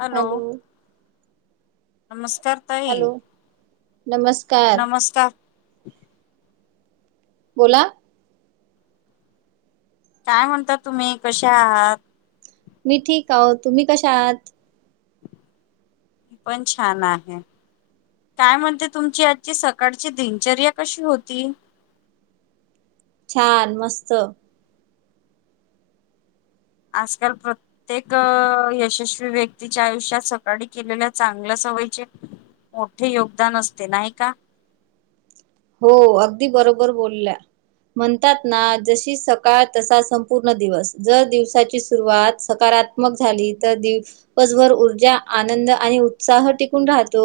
Hello पालो. नमस्कार ताई हॅलो नमस्कार नमस्कार. बोला. काय म्हणतात तुम्ही कशा आहात. मी ठीक आहो तुम्ही कशा आहात. मी पण छान आहे. काय म्हणते तुमची आजची सकाळची दिनचर्या कशी होती. छान मस्त. आजकाल प्रत्य प्रत्येक यशस्वी व्यक्तीच्या आयुष्यात सकाळी केलेल्या चांगल्या सवयीचे मोठे योगदान असते नाही का? हो अगदी बरोबर बोलल्या. म्हणतात ना जशी सकाळ तसा संपूर्ण दिवस जर दिवसाची सुरुवात सात. झाली तर दिवसभर ऊर्जा आनंद आणि उत्साह टिकून राहतो.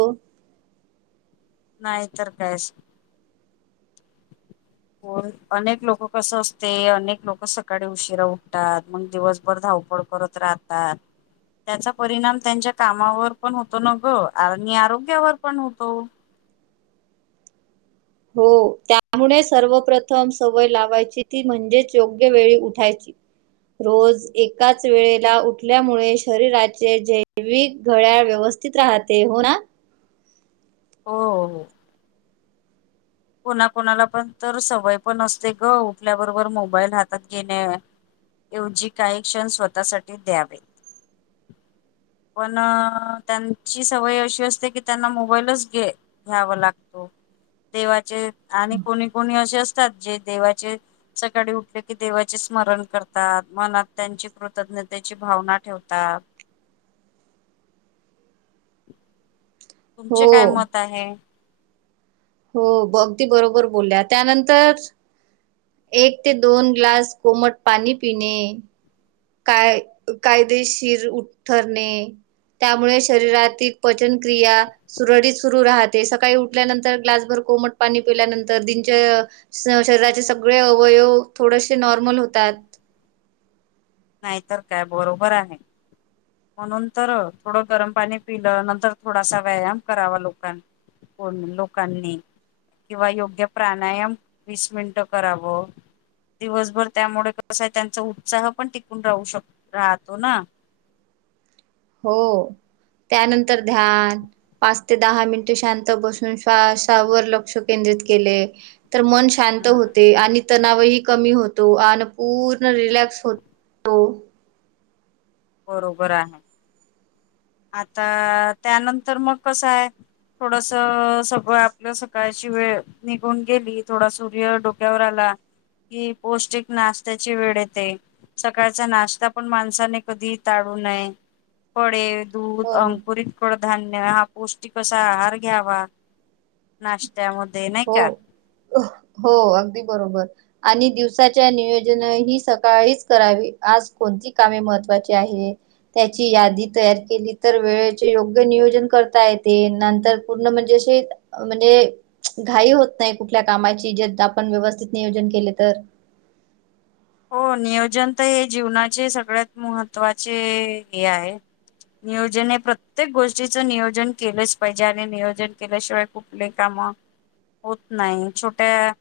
नाही तरर कायश [unintelligible] हो अनेक लोक कस असते अनेक लोक सकाळी उशिरा उठतात मग दिवसभर धावपड. करत राहतात. त्याचा परिणाम त्यांच्या कामावर पण होतो न ग आणि आणि आरोग्यावर पण होतो. हो त्यामुळे सर्वप्रथम सवय लावायची ती म्हणजेच योग्य वेळी उठायची. रोज एकाच वेळेला उठल्यामुळे शरीराचे जैविक गळ्याळ व्यवस्थ. थित राहते हो ना. हो. कोणाकणाला पण तर सवय पण असते ग उठल्याबरोबर मोबाईल हातात घेणे. एवजी काही क्षण स्वतःसाठी द्यावे. [unintelligible] पण त्यांची सवय अशी असते की त्यांना मोबाईलच घे. घ्यावा लागतो. देवाचे आणि कोणी कोणी असे असतात जे देवाचे. सकाळी उठले की देवाचे स्मरण करतात मनात त्यांची कृतज्ञतेची भावना ठेवतात. हो तुमचे काय मत आहे. हो अगदी बरोबर बोलल्या त्यानंतर. एक ते दोन ग्लास कोमट पाणी पिणे काय कायदेशीर उठ ठरणे त्यामुळे शरीरातील पचनक्रिया. सुरळीत सुरू राहते सकाळी उठल्यानंतर ग्लासभर कोमट पाणी पिल्यानंतर दिनच. शरीराचे सगळे अवयव थोडेसे नॉर्मल होतात. नाहीतर काय बरोबर आहे. म्हणून तर थोडं गरम पाणी पिलं नंतर थोडासा व्यायाम करावा लोकांनी.. कोण लोकांनी. किंवा योग्य प्राणायाम वीस मिनिटं करावं. दिवसभर त्यामुळे कसं आहे त्यांचा उत्साह पण टिकून राहू शक राहतो ना. हो त्यानंतर ध्यान. पाच ते दहा मिनिटे शांत बसून श्वासावर लक्ष केंद्रित केले. तर मन शांत हम्म होते आणि तणावही कमी होतो आणि पूर्ण रिलॅक्स होतो. बरोबर आहे आता त्यानंतर मग कस आहे. थोडस सगळं आपलं सकाळची वेळ निघून गेली थोडा सूर्य डोक्यावर आला. कि पौष्टिक नाश्त्याची वेळ येते सकाळचा नाश्ता पण माणसाने. कधी टाडू नये फडे दूध हो अंकुरीत. कडधान्य हा पौष्टिक असा आहार घ्यावा नाश्त्यामध्ये नाही हो का. हो अगदी बरोबर. आणि दिवसाच्या नियोजन ही सकाळीच करावी आज कोणती कामे महत्त्वाची आहे. त्याची यादी तयार केली तर वेळेचे योग्य नियोजन करता येते नंतर. पूर्ण म्हणजे अशी म्हणजे. घाई होत नाही कुठल्या कामाची जे आपण व्यवस्थित नियोजन केले तर. हो नियोजन तर हे जीवनाचे सगळ्यात महत्त्वाचे हे आहे. नियोजन हे प्रत्येक गोष्टीचं नियोजन केलंच पाहिजे आणि नियोजन केल्याशिवाय. कुटले काम. होत नाही छोट्या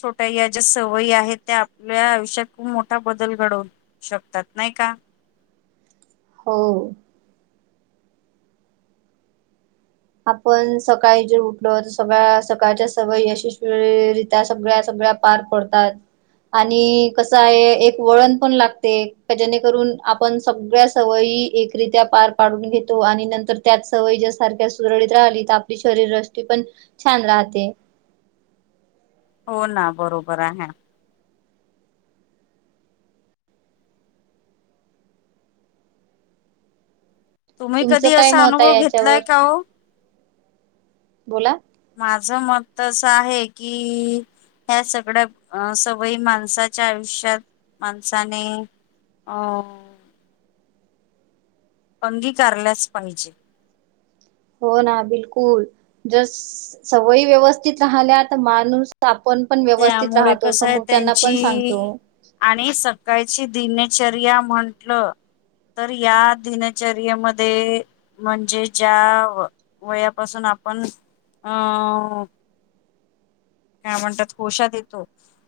छोट्या या ज्या सवयी आहेत त्या आपल्या आयुष्यात. खूप मोठा बदल घडवू शकतात नाही का. हो. आपण सकाळी जर उठलो तर सगळ्या सकाळच्या सवय यशस्वीरत्या सगळ्या सगळ्या. पार पडतात. आणि कसं आहे एक वळण पण लागते जेणेकरून आपण सगळ्या. सवयी एकरीित्या पार पाडून घेतो आणि नंतर त्याच सवयीच्या्या सारख्या. सुरळीत राहिली तर आपली शरीरृष्टी पण छान राहते. हो ना बरोबर आहे. तुम्ही तुमचं कधी काय असा मत आहे अनुभव याच्यावर घेतलाय का ओ बोला. माझं मत त असं आहे की. ह्या सगळ्या अ सवयी माणसाच्या आयुष्यात माणसाने. [inaudible] अंगीकारल्याच पाहिजे. हो ना बिलकुल जर सवयी व्यवस्थित राहल्या तर माणूस. आपण पण व्यवस्थित त्यामुळे राहतो कसं आहे समोच्यआना पण सांगतो. त्यांची आणि सकाळची दिनचर्या म्हटल. तर या दिनचर्येमध्ये. म्हणजे ज्या वयापासून आपण अं का म्हणतात कोशात येतो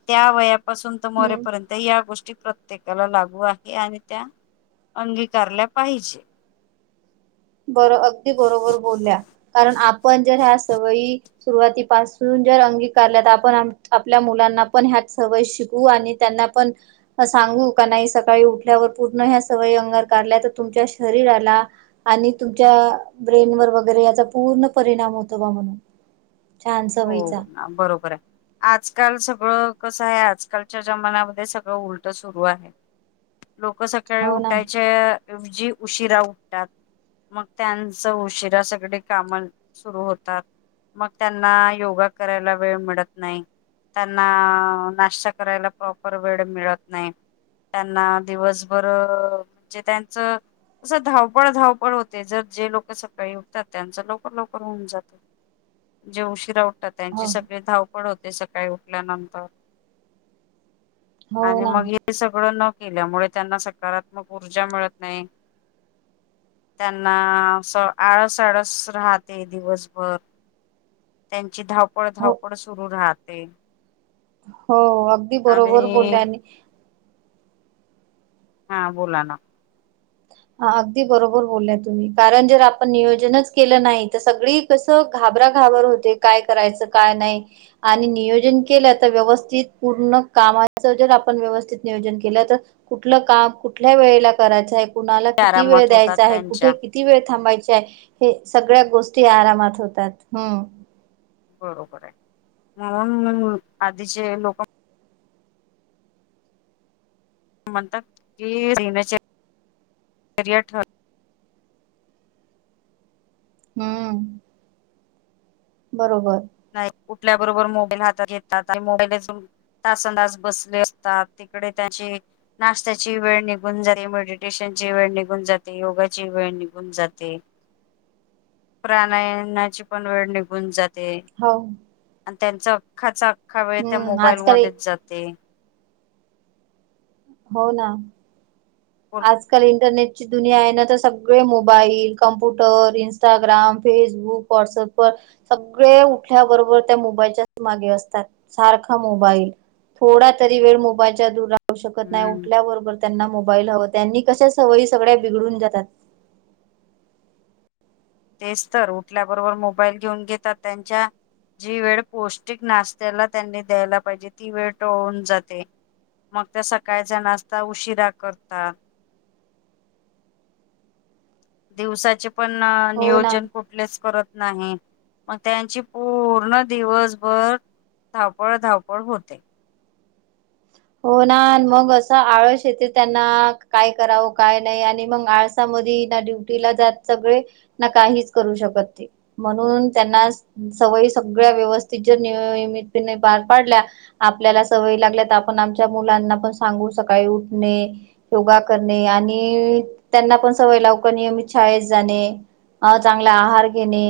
त्या वयापासून तर हम्म. मरेपर्यंत. या गोष्टी प्रत्येकाला लागू आहे, आणि त्या अंगीकारल्या पाहिजे. बरो अगदी बरोबर बोलल्या, कारण आपण जर ह्या सवयी सुरुवातीपासून जर अंगीकारल्या तर आपण आपल्या मुलांना पण ह्यात सवयी शिकवू आणि त्यांना पण. सांगू का नाही, सकाळी उठल्यावर पूर्ण ह्या सवयी अंगरकारल्याय तर तुमच्या शरीराला आणि तुमच्या ब्रेन वर वगैरे, याचा पूर्ण परिणाम होतो बा म्हणून, छान सवयीचा हो, ना बरोबर आहे. आजकाल सगळं कसं आहे, आजकालच्या जमान्यामध्ये सगळं उलट सुरू आहे. लोक सकाळी हो ना उठायच्याऐवजी, उशिरा उठतात. मग, त्यांच उशरा सगळी काम सुरू होतात मग त्यांना, योगा करायला वेळ मिळत नाही. त्यांना, नाश्ता करायला प्रॉपर वेळ मिळत नाही. त्यांना दिवसभर म्हणजे त्यांचं असं, धावपळ, धावपळ, होते जर जे लोक सकाळी उठतात, त्यांचं लवकर लवकर होऊन जातं. जे उशीरा उठतात, हो त्यांची सगळे धावपड होते. ते सकाळी उठल्यानंतर, हो आणि ना मग हे सगळं न केल्यामुळे, त्यांना सकारात्मक ऊर्जा मिळत नाही. त्यांना अस, आळस, आळस, राहते दिवसभर त्यांची धावपळ, हो धारवपळ, सुरू राहते. हो, अगदी बरोबर आणि बोलल्या हा बोला ना. हा अगदी बरोबर बोलला तुम्ही, कारण जर आपण नियोजनच केलं नाही तर सगळी कसं, घाबरा, घाबर, होते काय करायचं काय नाही. आणि नियोजन केलं तर, व्यवस्थित पूर्ण कामाच जर आपण व्यवस्थित नियोजन केलं तर कुठलं काम कुठल्या वेळेला करायचं आहे, कुणाला किती वेळ आरामात होतात द्यायचा आहे कुठे त्यांच्या किती वेळ थांबायची आहे, हे सगळ्या गोष्टी आरामात होतात. हम्म बरोबर आहे, म्हणून आधीचे लोक म्हणतात क सीमचे एरिया ठर [unintelligible] हम्म. बरोबर. नाही उठल्या बरोबर मोबाईल हातात घेतात, आणि मोबाईल तासं तास बसले असतात, तिकडे त्याचे- नाशत्याची वेळ निघून जाते, मेडिटेशनची वेळ निघून जाते, योगाची वेळ निघून प्राणायनाची पण वेळ निघून जाते. हो. आणि त्यांचा, अख्खाचा, अख्खा, वेळ त्या हम्म मोबाईल आजकाल ए- मध्येच जाते. हो ना, आजकाल इंटरनेट ची दुनिया आहे ना तर, सगळे mobile, computer, Instagram, Facebook, WhatsApp, व सगळे उठल्याबरोबर त्या मोबाईलच्याच मागे असतात, सारखा मोबाईल थोडा तरी वेळ, मोबाईलच्या दूर राहू शतो नाही हम्म उठल्याबरोबर त्यांना मोबाईल हवं, त्यांनी कशा सवयी सगळ्या बिघडून जातात. तेच तर, उठल्याबरोबर मोबाईल घेऊन घेतात त्यांच्या जी वेळ पौष्टिक नाशत्याला त्यांनी द्यायला पाहिजे, ती वेळ टळून जाते. मग त्या सकाळचा नाश्ता उशिरा करतात. दिवसाचे पण हो ना. नियोजन कच करत नाही मग त्यांची पूर्ण दिवसभर [unintelligible] धावपळ, धावपळ, होते. हो ना, मग असं आळस येते त्यांना काय करावं काय नाही आणि मग आळस ड्युटीला जात सगळे, ना काहीच करू शकत ते. म्हणून त्यांना सवयी सगळ्या व्यवस्थित जर नियमित पणे पार पाडल्या आपल्याला सवयी लागल्यात पण आमच्या मुलांना पण सांगून सकाळी उठणे योगा करणे आणि त्यांना पण सवय लावणे की, नियमित शाळेत जाणे. अ चांगला आहार घेणे,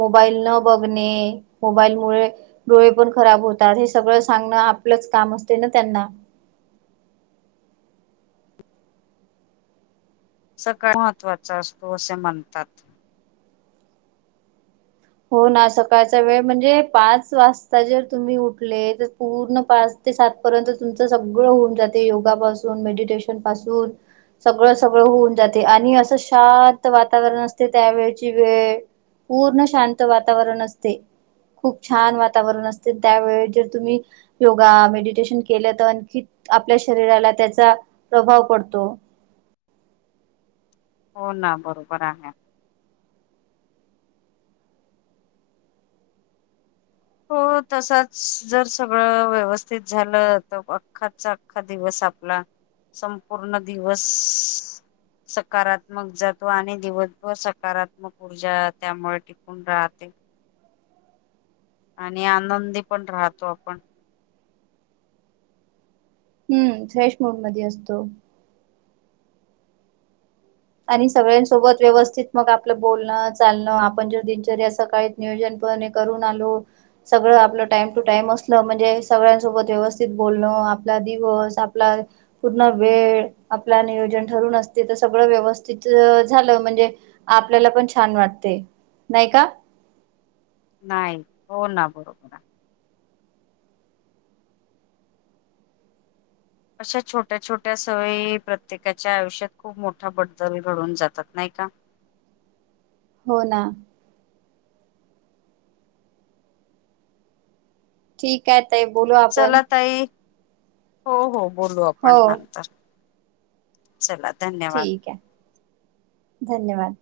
मोबाईल न बघणे, मोबाईलमुळे डोळे पण खराब होतात, हे सगळं सांगणं आपलंच काम असते ना त्यांना. सकाळ महत्त्वाचा असतो असे म्हणतात हो ना सकाळचा वेळ म्हणजे पाच वाजता जर तुम्ही उठले तर पूर्ण पाच ते सात पर्यंत तुमच सगळं होऊन जाते योगा पाासून मेडिटेशन पासून सगळं सगळं होऊन जाते आणि असं शांत वातावरण असते त्यावेळची वेळ पूर्ण शांत वातावरण असते खूप छान वातावरण असते त्यावेळी जर तुम्ही योगा मेडिटेशन केलं तर आणखी आपल्या शरीराला त्याचा प्रभाव पडतो हो ना बरोबर आहे हो तसाच जर सगळं व्यवस्थित झालं तर अख्खाचा अख्खा दिवस आपला संपूर्ण दिवस सकारात्मक जातो आणि दिवसभर सकारात्मक ऊर्जा त्यामुळे पण राहते आणि आनंदी पण राहतो आपण हम्म फ्रेश मूड मध्ये असतो आणि सगळ्यांसोबत व्यवस्थित मग आपलं बोलणं चालणं आपण जर दिनचर्या सकाळी नियोजनपणे करून आलो सगळं आपलं टाइम टू टाइम असलं म्हणजे सगळ्यांसोबत व्यवस्थित बोलणं आपला दिवस आपला पूर्ण वेळ आपलं नियोजन ठरून असते तर सगळं व्यवस्थित तिथं झालं म्हणजे आपल्याला पण छान वाटते नाही का नाही हो ना बरोबर अशा छोट्या छोट्या सवयी प्रत्येकाच्या आयुष्यात खूप मोठा बदल घडून जातात नाही का हो ना ठीक आहे ताई बोलू आपण चला ताई हो हो बोलू आपण हो नंतर चला धन्यवाद ठीक आहे धन्यवाद